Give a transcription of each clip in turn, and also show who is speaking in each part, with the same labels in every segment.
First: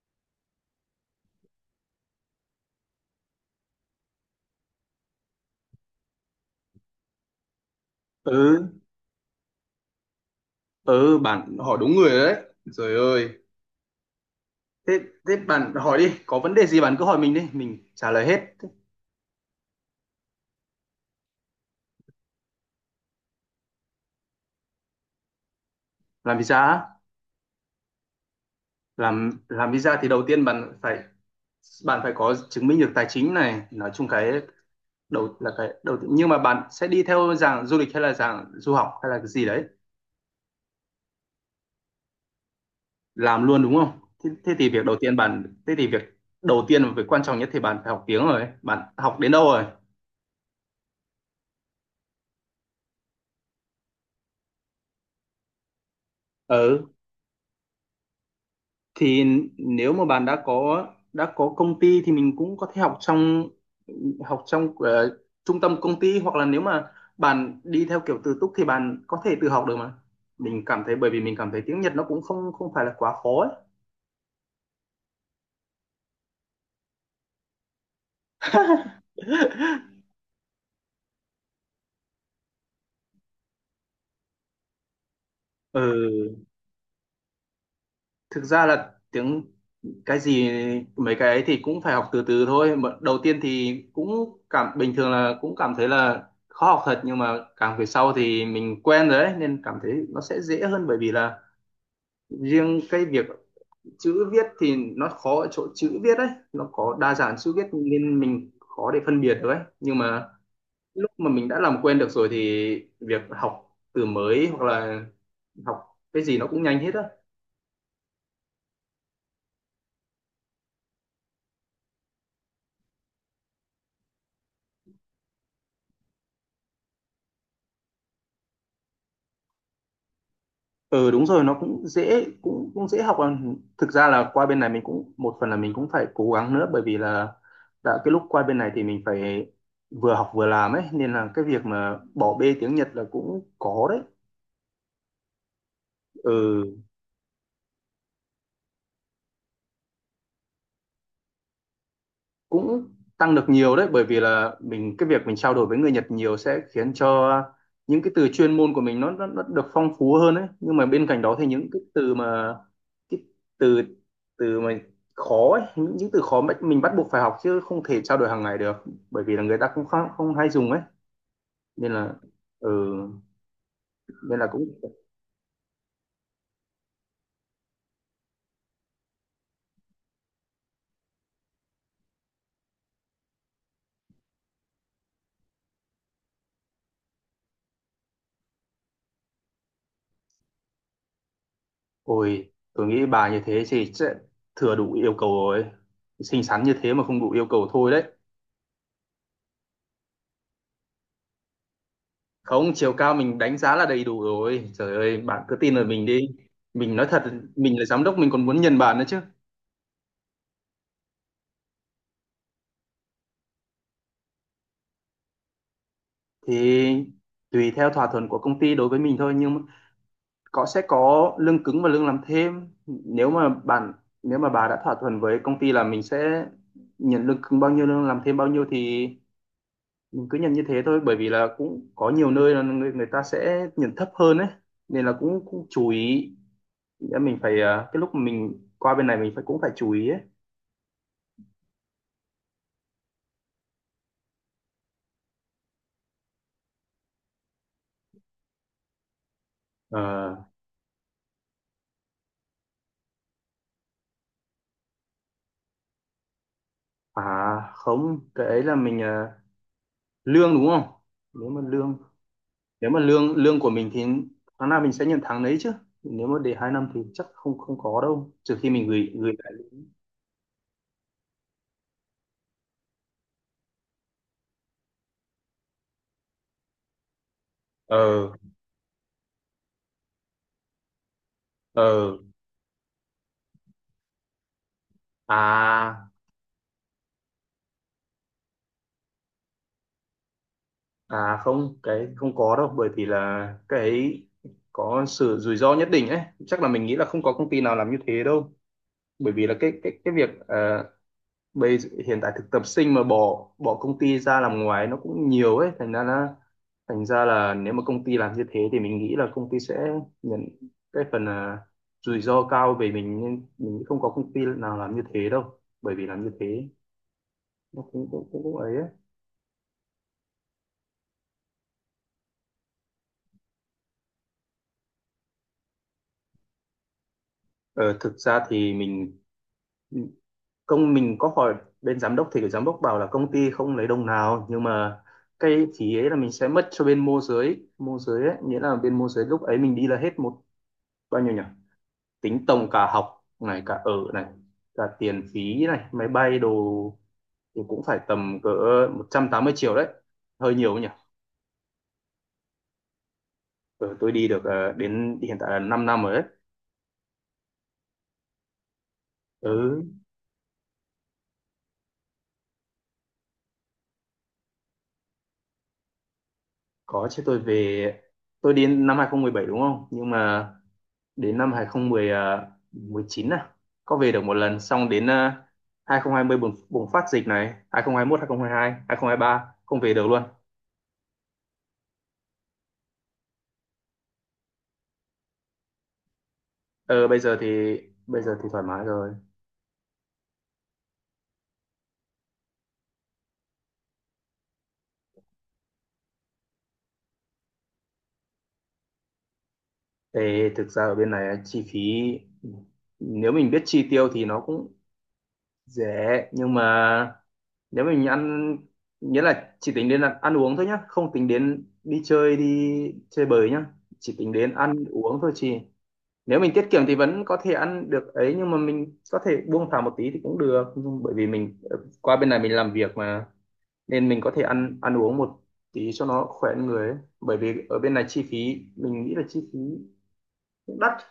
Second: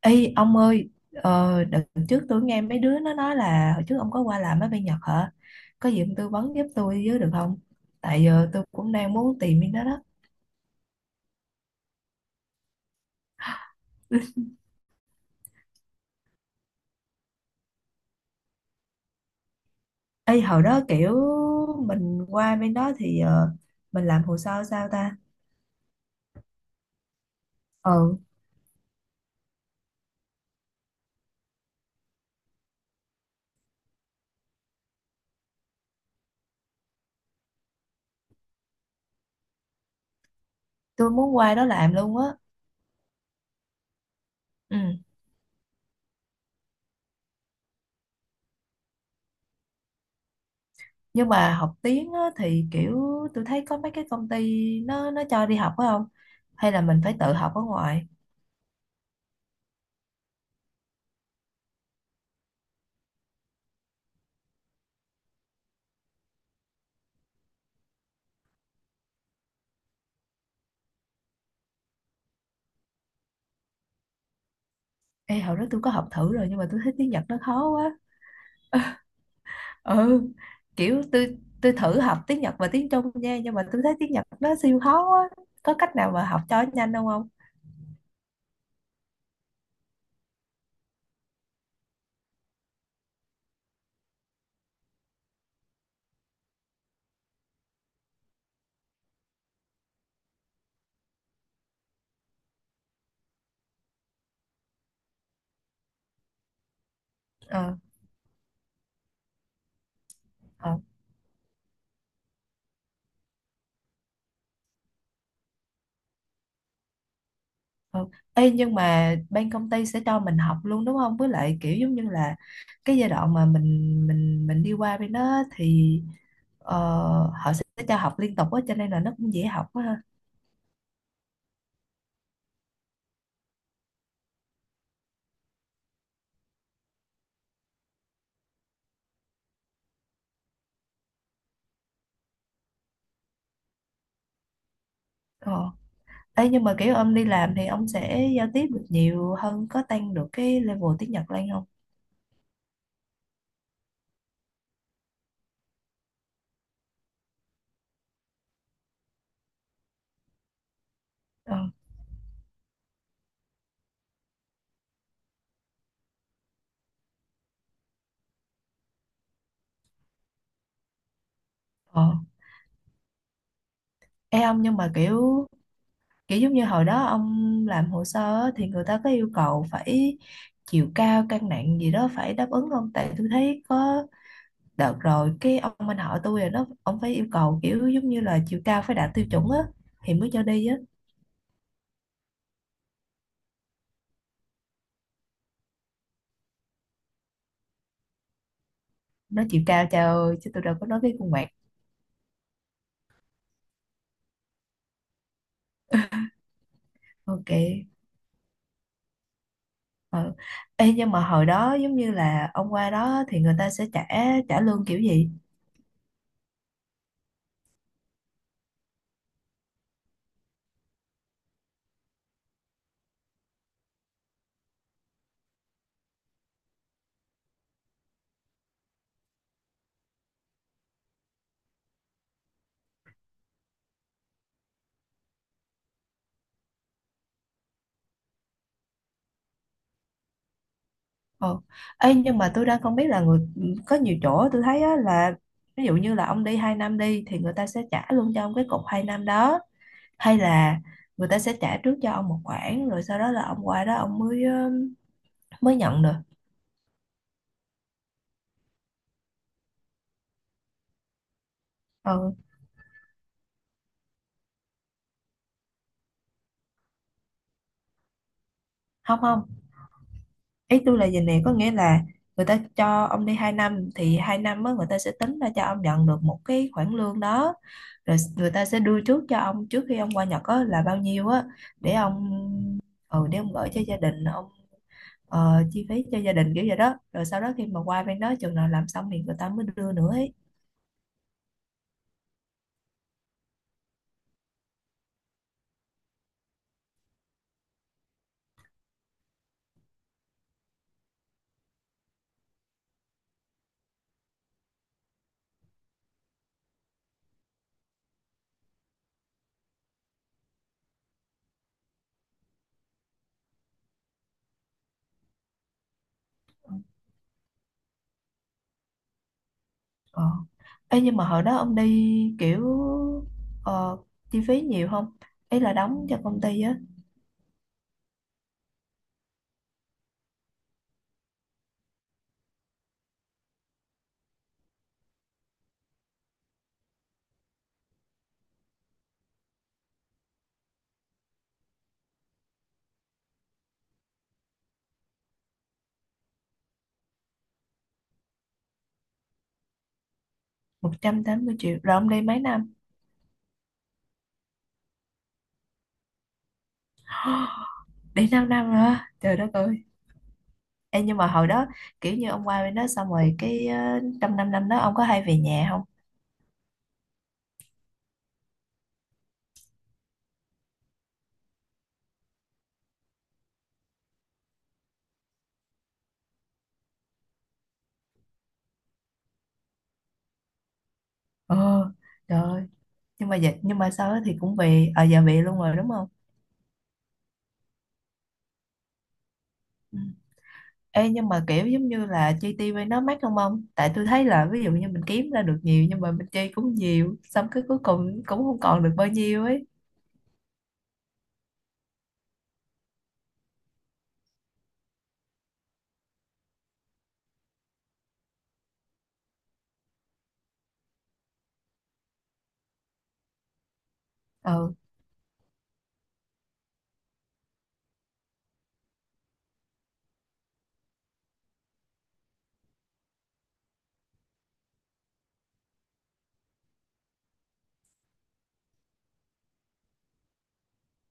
Speaker 1: Ê ông ơi, đợt trước tôi nghe mấy đứa nó nói là hồi trước ông có qua làm ở bên Nhật hả? Có gì ông tư vấn giúp tôi với được không? Tại giờ tôi
Speaker 2: ừ
Speaker 1: cũng đang muốn tìm bên đó đó.
Speaker 2: ừ, bạn hỏi đúng người rồi đấy. Trời ơi. Thế thế bạn hỏi đi, có vấn đề gì bạn cứ hỏi mình đi, mình trả lời hết.
Speaker 1: Ê hồi đó kiểu mình qua bên đó thì mình làm hồ sơ sao ta?
Speaker 2: Làm visa á?
Speaker 1: Ừ,
Speaker 2: Làm visa thì đầu tiên bạn phải có chứng minh được tài chính này, nói chung cái đầu là cái đầu tiên. Nhưng mà bạn sẽ đi theo dạng du lịch hay là dạng du học hay là cái gì đấy?
Speaker 1: tôi muốn qua đó làm luôn á.
Speaker 2: Làm luôn đúng không? Thế thì
Speaker 1: Ừ.
Speaker 2: việc đầu tiên bạn thế thì việc đầu tiên và việc quan trọng nhất thì bạn phải học tiếng. Rồi bạn học đến đâu rồi?
Speaker 1: Nhưng mà học tiếng á, thì kiểu tôi thấy có mấy cái công ty nó cho đi học phải không? Hay là
Speaker 2: Ừ,
Speaker 1: mình phải tự học ở ngoài?
Speaker 2: thì nếu mà bạn đã có công ty thì mình cũng có thể học trong ờ, trung tâm công ty, hoặc là nếu mà bạn đi theo kiểu tự túc thì bạn có thể tự học được mà. Mình cảm thấy Bởi vì mình cảm thấy tiếng Nhật nó cũng không không phải là quá khó ấy.
Speaker 1: Ê hồi đó tôi có học thử rồi nhưng mà tôi thấy tiếng Nhật nó khó quá. Ừ, kiểu tôi thử học tiếng Nhật và tiếng Trung nha nhưng mà tôi thấy tiếng Nhật nó siêu khó á. Có cách nào mà học
Speaker 2: Ừ,
Speaker 1: cho nhanh không không
Speaker 2: thực ra là tiếng cái gì mấy cái ấy thì cũng phải học từ từ thôi. Mà đầu tiên thì cũng cảm bình thường là cũng cảm thấy là khó học thật, nhưng mà càng về sau thì mình quen rồi ấy nên cảm thấy nó sẽ dễ hơn. Bởi vì là riêng cái việc chữ viết thì nó khó ở chỗ chữ viết ấy, nó có đa dạng chữ viết
Speaker 1: Ờ,
Speaker 2: nên mình khó để phân biệt được ấy. Nhưng mà
Speaker 1: ờ,
Speaker 2: lúc mà mình đã làm quen được rồi thì việc học từ mới hoặc là học cái gì nó cũng nhanh hết á.
Speaker 1: ờ. Ê, nhưng mà bên công ty sẽ cho mình học luôn đúng không, với lại kiểu giống như là cái giai đoạn mà mình đi qua bên đó thì ờ, họ sẽ cho học liên tục á cho nên là nó cũng dễ học quá ha.
Speaker 2: Ừ, đúng rồi, nó cũng dễ học à. Thực ra là qua bên này mình cũng một phần là mình cũng phải cố gắng nữa, bởi vì là cái lúc qua bên này thì mình phải vừa học vừa làm ấy, nên là cái việc mà bỏ bê tiếng Nhật là cũng có đấy.
Speaker 1: Ờ. Ê, nhưng
Speaker 2: Ừ,
Speaker 1: mà kiểu ông đi làm thì ông sẽ giao tiếp được nhiều hơn, có tăng được cái level tiếng Nhật lên không?
Speaker 2: cũng tăng được nhiều đấy, bởi vì là cái việc mình trao đổi với người Nhật nhiều sẽ khiến cho những cái từ chuyên môn của mình nó được phong phú hơn đấy. Nhưng mà bên cạnh đó thì
Speaker 1: Ờ,
Speaker 2: những cái từ mà cái từ từ mà khó ấy, những từ khó mà mình bắt buộc phải học chứ không thể trao đổi hàng ngày được, bởi vì là người ta cũng không hay dùng ấy nên là.
Speaker 1: ờ.
Speaker 2: ừ, Nên
Speaker 1: Ê
Speaker 2: là
Speaker 1: ông,
Speaker 2: cũng.
Speaker 1: nhưng mà kiểu kiểu giống như hồi đó ông làm hồ sơ á, thì người ta có yêu cầu phải chiều cao cân nặng gì đó phải đáp ứng không, tại tôi thấy có đợt rồi cái ông anh họ tôi rồi nó ông phải yêu cầu kiểu giống như là chiều cao phải đạt tiêu chuẩn á thì mới cho đi á.
Speaker 2: Ôi, tôi nghĩ bà như thế thì sẽ thừa đủ yêu cầu rồi, xinh xắn như thế mà không đủ yêu cầu thôi đấy.
Speaker 1: Nó chiều cao, trời ơi, chứ tôi đâu có nói cái khuôn mặt.
Speaker 2: Không, chiều cao mình đánh giá là đầy đủ rồi. Trời ơi, bạn cứ tin lời mình đi, mình nói thật.
Speaker 1: OK.
Speaker 2: Mình là giám đốc, mình còn muốn nhận bạn nữa chứ.
Speaker 1: Ờ. Ê, nhưng mà hồi đó giống như là ông qua đó thì người ta sẽ trả trả lương kiểu gì?
Speaker 2: Thì tùy theo thỏa thuận của công ty đối với mình thôi, nhưng mà sẽ có lương cứng và lương làm thêm. Nếu mà bà đã thỏa thuận với công ty là mình sẽ nhận lương cứng bao nhiêu, lương làm thêm bao nhiêu thì mình cứ nhận như thế thôi, bởi vì là cũng có nhiều nơi là người người ta sẽ nhận thấp hơn ấy, nên là cũng cũng chú ý. Nghĩa cái lúc mà mình qua bên này mình cũng phải chú ý ấy.
Speaker 1: Ờ. Ê, nhưng mà tôi đang không biết là người, có nhiều chỗ tôi thấy á, là ví dụ như là ông đi 2 năm đi thì người ta sẽ trả luôn cho ông cái cọc 2 năm đó,
Speaker 2: Ờ.
Speaker 1: hay là người ta sẽ trả trước cho ông một khoản rồi sau đó là ông qua đó ông mới mới nhận được.
Speaker 2: À không, cái ấy là lương đúng không? Nếu mà lương
Speaker 1: Ừ.
Speaker 2: Nếu mà lương lương của mình thì tháng nào mình sẽ nhận tháng đấy chứ. Nếu mà để 2 năm thì chắc không không có đâu, trừ khi mình gửi
Speaker 1: Không,
Speaker 2: gửi
Speaker 1: không,
Speaker 2: lại.
Speaker 1: ý tôi là gì nè, có nghĩa là người ta cho ông đi 2 năm thì 2 năm á, người ta sẽ tính ra cho ông nhận được một cái khoản lương đó, rồi
Speaker 2: Ờ
Speaker 1: người ta sẽ đưa trước cho ông trước khi ông qua Nhật á, là bao nhiêu á để
Speaker 2: ờ
Speaker 1: ông để ông gửi cho gia đình ông, chi phí
Speaker 2: À,
Speaker 1: cho gia đình kiểu vậy đó, rồi sau đó khi mà qua bên đó chừng nào làm xong thì người ta mới đưa nữa ấy.
Speaker 2: à không, cái không có đâu, bởi vì là cái ấy có sự rủi ro nhất định ấy. Chắc là mình nghĩ là không có công ty nào làm như thế đâu. Bởi vì là cái bây hiện tại thực tập sinh mà bỏ bỏ công ty ra làm ngoài nó cũng nhiều ấy, thành ra là nếu mà công ty làm như thế thì mình nghĩ là công ty sẽ nhận cái phần à, rủi ro cao về mình. Nhưng mình nghĩ không có công ty nào làm như thế đâu, bởi vì làm như thế nó cũng ấy, ấy.
Speaker 1: Ờ. Ê, nhưng mà hồi đó ông đi kiểu ờ, chi phí nhiều không, ý là đóng cho công ty á.
Speaker 2: Ờ, thực ra thì mình có hỏi bên giám đốc, thì cái giám đốc bảo là công ty không lấy đồng nào, nhưng mà cái phí ấy là mình sẽ mất cho bên môi giới ấy. Nghĩa là bên môi giới lúc ấy mình đi là hết bao nhiêu nhỉ? Tính tổng cả học này, cả ở này, cả tiền phí này, máy bay đồ thì cũng phải tầm cỡ 180 triệu đấy. Hơi nhiều nhỉ.
Speaker 1: 180 triệu, rồi ông đi mấy năm?
Speaker 2: Ừ, tôi đi được đến hiện tại là 5 năm rồi đấy.
Speaker 1: Đi 5 năm rồi á. Trời đất
Speaker 2: Ừ,
Speaker 1: ơi. Ê, nhưng mà hồi đó kiểu như ông qua bên đó xong rồi cái trong 5 năm đó ông có hay về nhà không?
Speaker 2: có chứ, tôi về. Tôi đến năm 2017, đúng không? Nhưng mà đến năm hai không 2019 à, có về được một lần, xong đến 2020 bùng phát dịch này, hai không hai 2022, 2023 không hai hai, hai không hai ba không về được luôn.
Speaker 1: Ờ. Trời ơi, nhưng mà dịch, nhưng mà sau đó thì cũng về ở giờ về luôn rồi đúng không?
Speaker 2: Ờ, bây giờ thì thoải mái rồi.
Speaker 1: Ừ. Ê, nhưng mà kiểu giống như là chi tiêu bên đó mắc không ông? Tại tôi thấy là ví dụ như mình kiếm ra được nhiều nhưng mà mình chi cũng nhiều, xong cái cuối cùng cũng không còn được bao nhiêu ấy.
Speaker 2: Ê, thực ra ở bên này chi phí, ừ, nếu mình biết chi tiêu thì nó cũng rẻ, nhưng mà nếu mình ăn nghĩa là chỉ tính đến là ăn uống thôi nhá, không tính đến đi chơi bời nhá, chỉ tính đến
Speaker 1: Ờ,
Speaker 2: ăn uống thôi chị. Nếu mình tiết kiệm thì vẫn có thể ăn được ấy, nhưng mà mình có thể buông thả một tí thì cũng được. Nhưng bởi vì qua bên này mình làm việc mà, nên mình có thể ăn ăn uống một tí cho nó khỏe người ấy. Bởi vì ở bên này chi phí, mình nghĩ là chi phí cũng đắt,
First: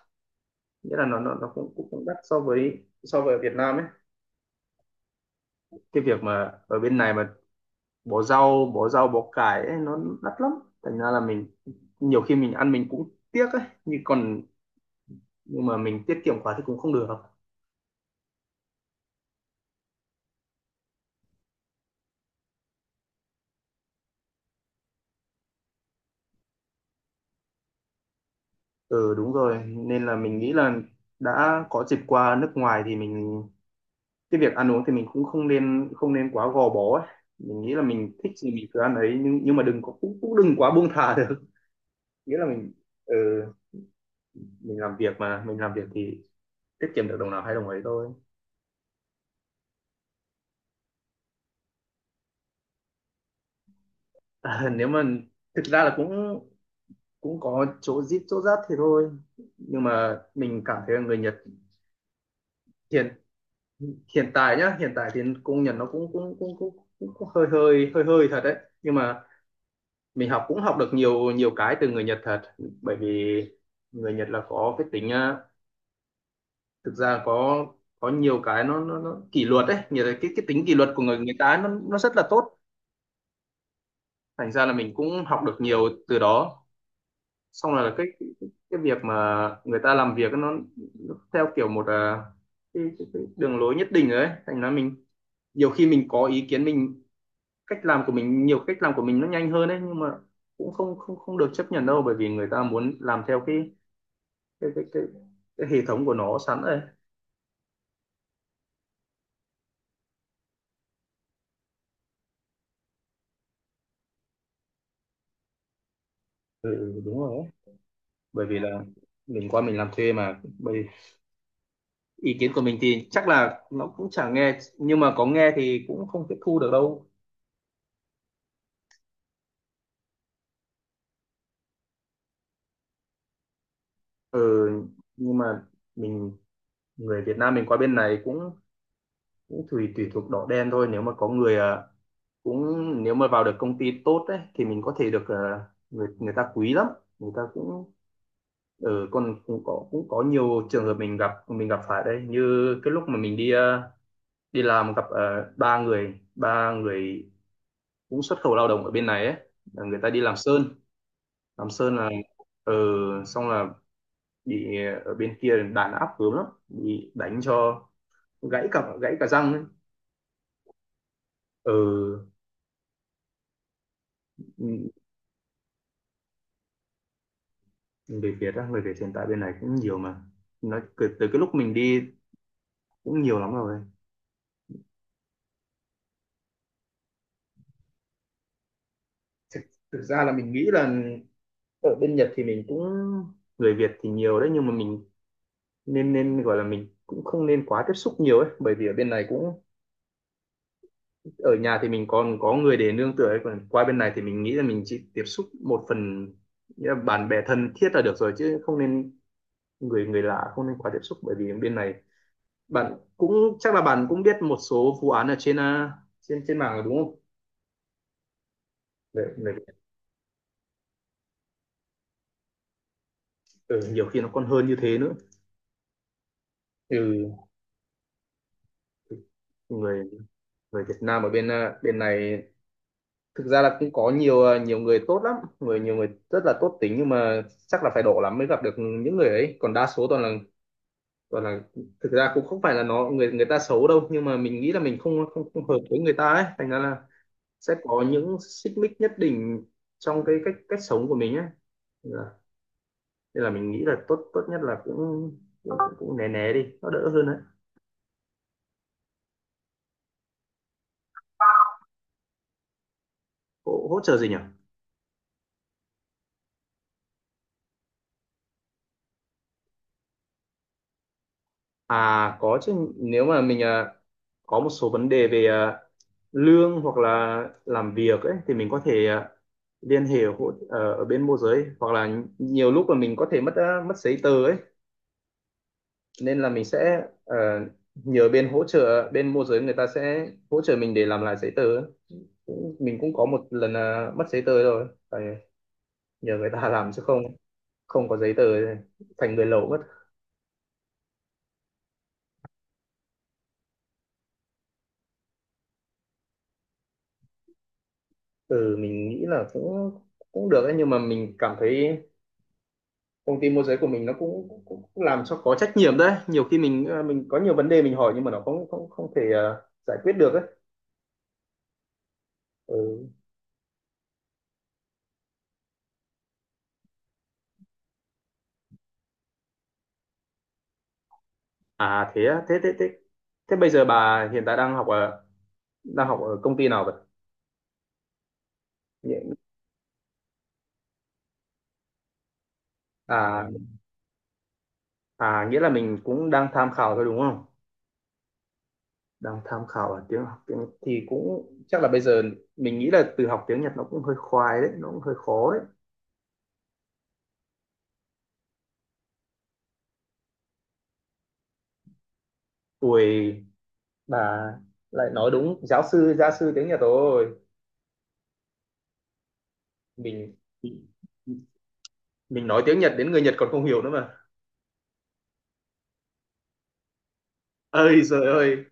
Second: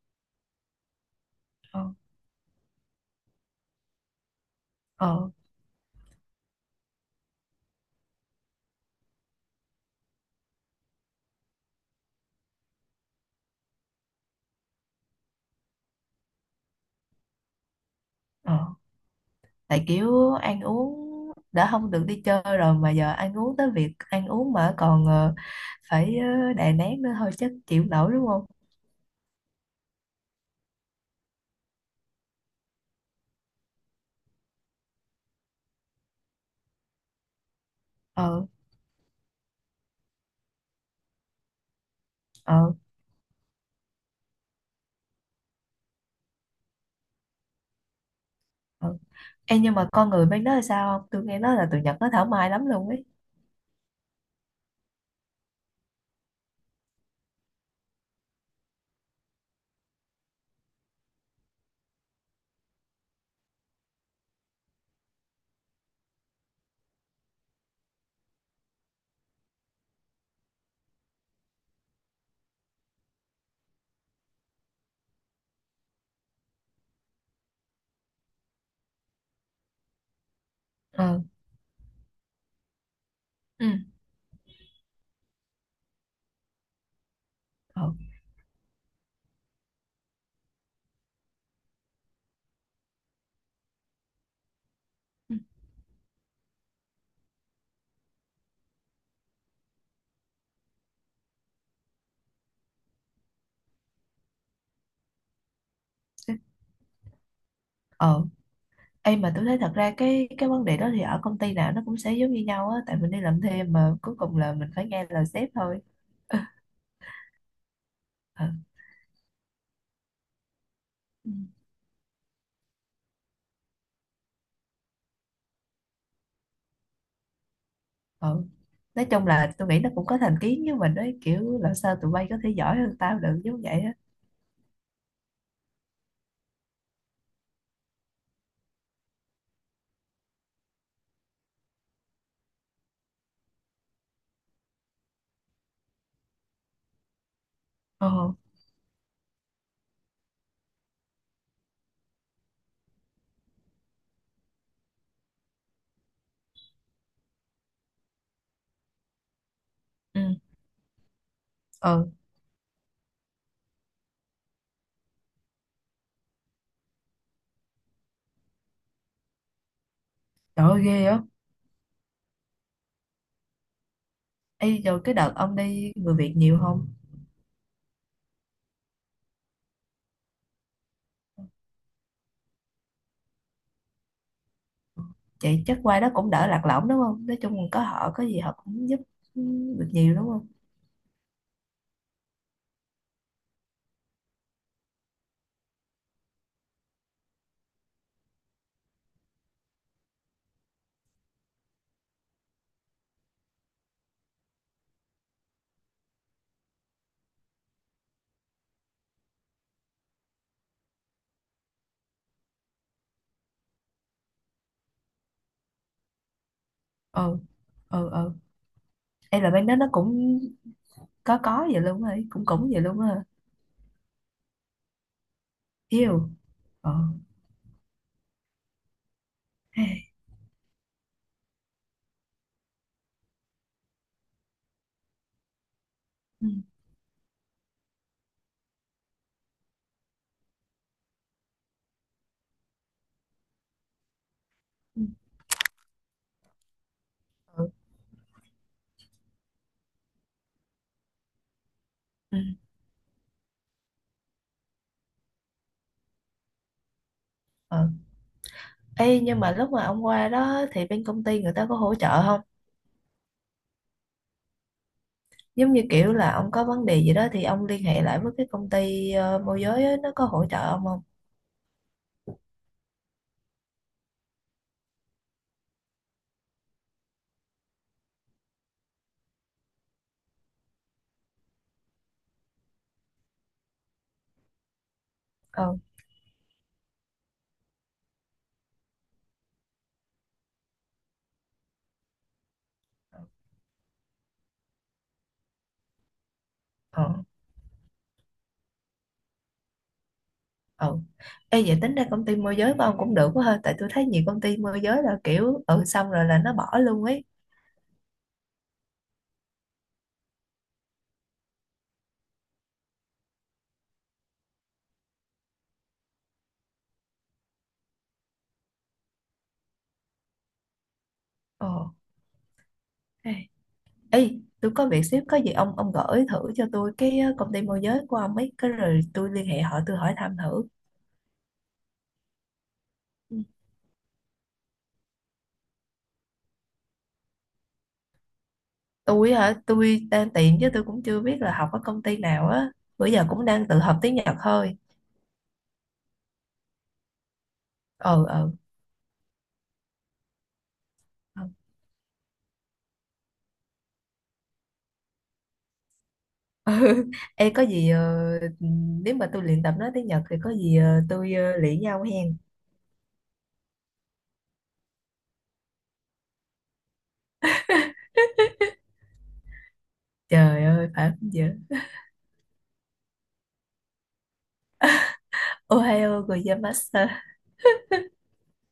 Speaker 2: nghĩa là nó cũng
Speaker 1: ờ,
Speaker 2: cũng cũng đắt so với ở Việt Nam ấy.
Speaker 1: ờ,
Speaker 2: Cái việc mà ở bên này mà bỏ rau bỏ cải ấy, nó đắt lắm, thành ra là nhiều khi mình ăn mình cũng tiếc ấy, nhưng mà mình tiết kiệm quá thì cũng không được.
Speaker 1: ờ. Tại kiểu ăn uống đã không được đi chơi rồi mà giờ ăn uống, tới việc ăn uống mà còn phải đè nén nữa thôi chắc chịu nổi đúng không?
Speaker 2: Ừ, đúng rồi, nên là mình nghĩ là đã có dịp qua nước ngoài thì cái việc ăn uống thì mình cũng không nên quá gò bó ấy. Mình nghĩ là mình thích
Speaker 1: Ờ,
Speaker 2: gì mình cứ ăn ấy, nhưng mà đừng có cũng, cũng đừng quá buông thả được. Nghĩa là
Speaker 1: ờ,
Speaker 2: ừ, mình làm việc thì tiết kiệm được đồng nào hay đồng ấy thôi.
Speaker 1: ờ. Ê, nhưng mà con người bên đó là sao không? Tôi nghe nói là tụi Nhật nó thảo mai lắm luôn ấy.
Speaker 2: À, nếu mà thực ra là cũng cũng có chỗ zip chỗ rách thì thôi. Nhưng mà mình cảm thấy là người Nhật, hiện hiện tại nhá, hiện tại thì công nhận nó cũng hơi hơi thật đấy. Nhưng mà mình học cũng học được nhiều nhiều cái từ người Nhật thật, bởi vì người Nhật là có thực ra có nhiều cái nó kỷ luật đấy. Nhiều cái tính kỷ luật của người
Speaker 1: Ờ,
Speaker 2: người ta nó rất là tốt,
Speaker 1: ừ,
Speaker 2: thành ra là mình cũng học được nhiều từ đó. Xong
Speaker 1: ờ,
Speaker 2: là cái việc mà người ta làm việc nó theo kiểu một à, cái đường lối nhất định rồi ấy, thành ra
Speaker 1: ừ.
Speaker 2: nhiều khi mình có ý kiến, cách làm của mình nhiều cách làm của mình nó nhanh hơn đấy, nhưng mà cũng không không không được chấp nhận đâu, bởi vì người ta muốn làm theo cái cái cái, cái hệ thống của nó sẵn rồi.
Speaker 1: Ờ. Ê mà tôi thấy thật ra cái vấn đề đó thì ở công ty nào nó cũng sẽ giống như nhau á, tại mình đi làm thêm mà cuối cùng là mình phải nghe lời sếp thôi.
Speaker 2: Ừ, đúng rồi ấy. Bởi
Speaker 1: Ừ.
Speaker 2: vì là mình làm thuê mà, bởi
Speaker 1: Ừ.
Speaker 2: ý kiến của mình thì chắc là nó cũng chẳng nghe, nhưng mà có nghe thì cũng không tiếp thu được đâu.
Speaker 1: Ừ. Nói chung là tôi nghĩ nó cũng có thành kiến với mình đấy, kiểu làm sao tụi bay có thể giỏi hơn tao được, giống vậy á.
Speaker 2: Ừ, nhưng mà mình người Việt Nam mình qua bên này cũng cũng tùy tùy thuộc đỏ đen thôi. Nếu mà có người ờ, cũng Nếu mà vào được công ty tốt ấy thì mình có thể được, người người ta quý lắm. Người ta cũng
Speaker 1: Ờ.
Speaker 2: ở ừ, Còn cũng có nhiều trường hợp mình gặp phải đây, như cái lúc mà mình đi làm gặp ba người cũng xuất khẩu lao động ở bên này ấy, là người ta đi
Speaker 1: Ừ,
Speaker 2: làm sơn là,
Speaker 1: ừ.
Speaker 2: ờ, xong là bị ở bên kia đàn áp gớm lắm, bị đánh cho gãy cả răng ấy.
Speaker 1: Trời ơi ghê á.
Speaker 2: Ừ,
Speaker 1: Ê, rồi cái đợt ông đi người Việt nhiều không?
Speaker 2: người Việt á? Người Việt hiện tại bên này cũng nhiều mà, nói từ cái lúc mình đi cũng nhiều lắm rồi.
Speaker 1: Vậy chắc qua đó cũng đỡ lạc lõng đúng không, nói chung là có họ có gì họ cũng giúp, ừ,
Speaker 2: thực,
Speaker 1: được nhiều
Speaker 2: ra
Speaker 1: đúng
Speaker 2: là
Speaker 1: không?
Speaker 2: mình nghĩ là ở bên Nhật thì mình cũng, người Việt thì nhiều đấy, nhưng mà mình nên nên gọi là mình cũng không nên quá tiếp xúc nhiều ấy, bởi vì ở bên này cũng, ở nhà thì mình còn có người để nương tựa ấy, còn qua bên này thì mình nghĩ là mình chỉ tiếp xúc một phần, nghĩa là bạn bè thân thiết là được rồi, chứ không nên người người lạ, không nên quá tiếp xúc. Bởi vì bên này bạn cũng chắc là bạn cũng biết một số vụ án ở trên trên trên mạng rồi đúng không?
Speaker 1: Ừ, ừ, ừ.
Speaker 2: Đấy,
Speaker 1: Ê, là
Speaker 2: người
Speaker 1: bên
Speaker 2: Việt-
Speaker 1: đó nó cũng có vậy luôn rồi cũng cũng vậy luôn á hả?
Speaker 2: ừ, nhiều khi nó còn hơn như thế nữa.
Speaker 1: Yêu. Ờ.
Speaker 2: Ừ,
Speaker 1: Ừ,
Speaker 2: người người Việt Nam ở bên bên này, thực ra là cũng có nhiều nhiều người tốt lắm, người nhiều người rất
Speaker 1: ừ,
Speaker 2: là tốt tính, nhưng mà chắc là phải độ lắm mới gặp được những người ấy, còn đa số toàn là toàn là, thực ra cũng không phải là nó người người ta xấu đâu, nhưng mà mình nghĩ là mình không không, không hợp với người ta ấy, thành ra là
Speaker 1: ừ,
Speaker 2: sẽ có những xích mích nhất định trong cái cách cách sống của mình ấy, nên là,
Speaker 1: ừ.
Speaker 2: nên là mình nghĩ là tốt tốt nhất là cũng cũng né né đi, nó đỡ hơn đấy.
Speaker 1: Ừ. Ê, nhưng mà lúc mà ông qua đó thì bên công ty người ta có hỗ trợ không?
Speaker 2: Hỗ trợ gì nhỉ?
Speaker 1: Giống như kiểu là ông có vấn đề gì đó thì ông liên hệ lại với cái công ty môi giới á, nó có hỗ trợ ông không?
Speaker 2: À, có chứ, nếu mà mình có một số vấn đề về lương hoặc là làm việc ấy thì mình có thể liên hệ hộ, ở bên môi giới, hoặc là nhiều lúc là mình có thể mất mất giấy tờ ấy,
Speaker 1: Ừ.
Speaker 2: nên là mình sẽ nhờ bên hỗ trợ, bên môi giới người ta sẽ hỗ trợ mình để làm lại giấy tờ ấy. Cũng- Mình cũng có một lần mất giấy tờ rồi phải nhờ người ta làm, chứ
Speaker 1: Ừ.
Speaker 2: không, không có giấy tờ thì thành người lậu mất.
Speaker 1: Ừ. Ê, vậy tính ra công ty môi giới của ông cũng được quá ha, tại tôi thấy nhiều công ty môi giới là kiểu ừ xong rồi là nó bỏ luôn ấy.
Speaker 2: Ừ, mình nghĩ là cũng cũng được ấy, nhưng mà mình cảm thấy công ty môi giới của mình nó cũng cũng, cũng làm cho có trách nhiệm đấy, nhiều khi mình mình có nhiều vấn đề mình hỏi nhưng mà nó không không không thể giải quyết được ấy.
Speaker 1: Ờ.
Speaker 2: Ừ.
Speaker 1: ê Ê, tôi có việc xíu, có gì ông gửi thử cho tôi cái công ty môi giới của ông ấy cái, rồi tôi liên hệ họ tôi hỏi thăm thử.
Speaker 2: À thế á? Thế thế bây giờ bà hiện tại đang học ở, đang học ở công ty nào vậy? Nghĩa-
Speaker 1: Tôi hả, tôi đang tìm chứ tôi cũng chưa biết là học ở công ty nào á, bữa giờ cũng
Speaker 2: À,
Speaker 1: đang tự học tiếng Nhật thôi.
Speaker 2: à nghĩa là mình cũng đang tham khảo thôi đúng không?
Speaker 1: Ờ, ờ.
Speaker 2: Đang tham khảo ở tiếng, học tiếng thì cũng chắc là bây giờ mình nghĩ là từ học tiếng Nhật nó cũng hơi khoai đấy, nó cũng hơi khó đấy.
Speaker 1: Ừ. Ê, có gì nếu mà tôi luyện tập nói tiếng Nhật thì có gì tôi luyện nhau hen.
Speaker 2: Tuổi bà lại nói đúng giáo sư, gia sư tiếng Nhật rồi. mình
Speaker 1: Trời ơi, phải không giờ.
Speaker 2: mình nói tiếng Nhật đến người Nhật còn không hiểu nữa mà.
Speaker 1: Ohayou gozaimasu.
Speaker 2: Ơi trời ơi,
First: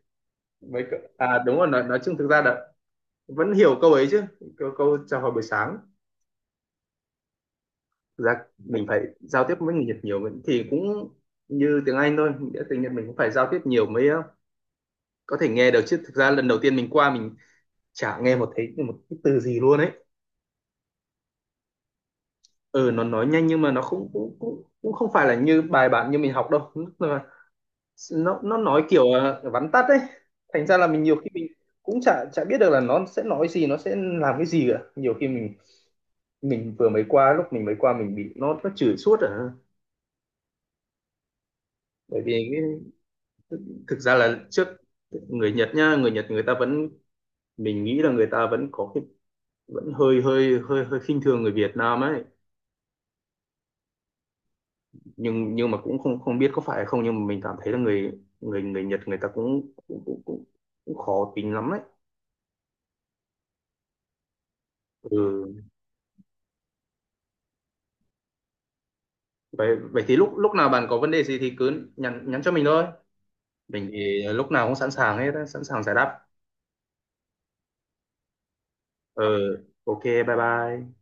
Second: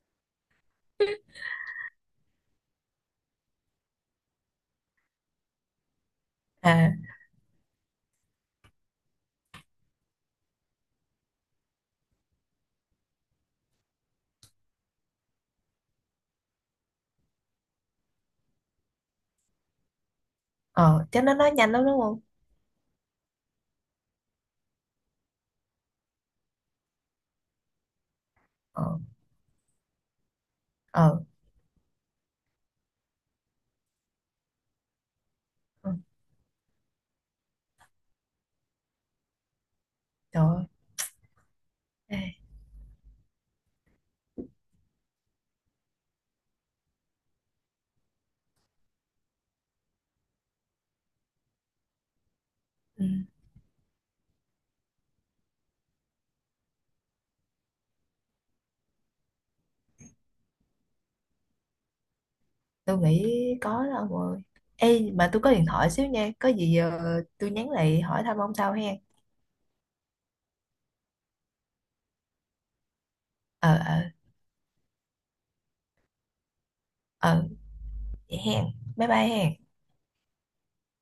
Speaker 2: mấy cậu- à đúng rồi, nói chung thực ra là vẫn hiểu câu ấy chứ, câu chào hỏi buổi sáng.
Speaker 1: À.
Speaker 2: Thực ra mình phải giao tiếp với người Nhật nhiều mình- thì cũng như tiếng Anh thôi, nghĩa tiếng Nhật mình cũng phải giao tiếp nhiều mới có thể nghe được, chứ thực ra lần đầu tiên mình qua mình chả nghe một, thấy một cái từ gì luôn ấy.
Speaker 1: Ờ, chắc nó nói nhanh lắm đúng không?
Speaker 2: Ừ, nó nói nhanh, nhưng mà nó không cũng cũng cũng không phải là như bài bản như mình học đâu, nó nói
Speaker 1: Ờ,
Speaker 2: kiểu vắn tắt ấy, thành ra là mình nhiều
Speaker 1: ờ.
Speaker 2: khi mình cũng chả chả biết được là nó sẽ nói gì, nó sẽ làm cái gì cả. Nhiều khi mình
Speaker 1: Ừ,
Speaker 2: mình vừa mới qua, lúc mình mới qua mình bị nó chửi suốt à,
Speaker 1: trời ơi.
Speaker 2: bởi
Speaker 1: Ê,
Speaker 2: vì cái, thực ra là trước người Nhật nhá, người Nhật người ta vẫn, mình nghĩ là người ta vẫn có cái, vẫn hơi hơi khinh thường người Việt Nam ấy.
Speaker 1: ừ,
Speaker 2: Nhưng mà cũng không, không biết có phải hay không, nhưng mà mình cảm thấy là người người người Nhật người ta cũng khó tính lắm ấy.
Speaker 1: tôi nghĩ có đó ông ơi. Ê mà tôi có
Speaker 2: Ừ.
Speaker 1: điện thoại xíu nha, có gì tôi nhắn lại hỏi thăm ông sau hen.
Speaker 2: vậy vậy thì lúc lúc nào bạn có vấn đề gì thì cứ nhắn, nhắn cho mình thôi.
Speaker 1: Ờ,
Speaker 2: Mình
Speaker 1: ờ,
Speaker 2: thì lúc nào cũng sẵn sàng hết á, sẵn sàng giải đáp.
Speaker 1: ờ. Vậy hẹn. Bye
Speaker 2: Ờ,
Speaker 1: bye hẹn.
Speaker 2: ok, bye bye.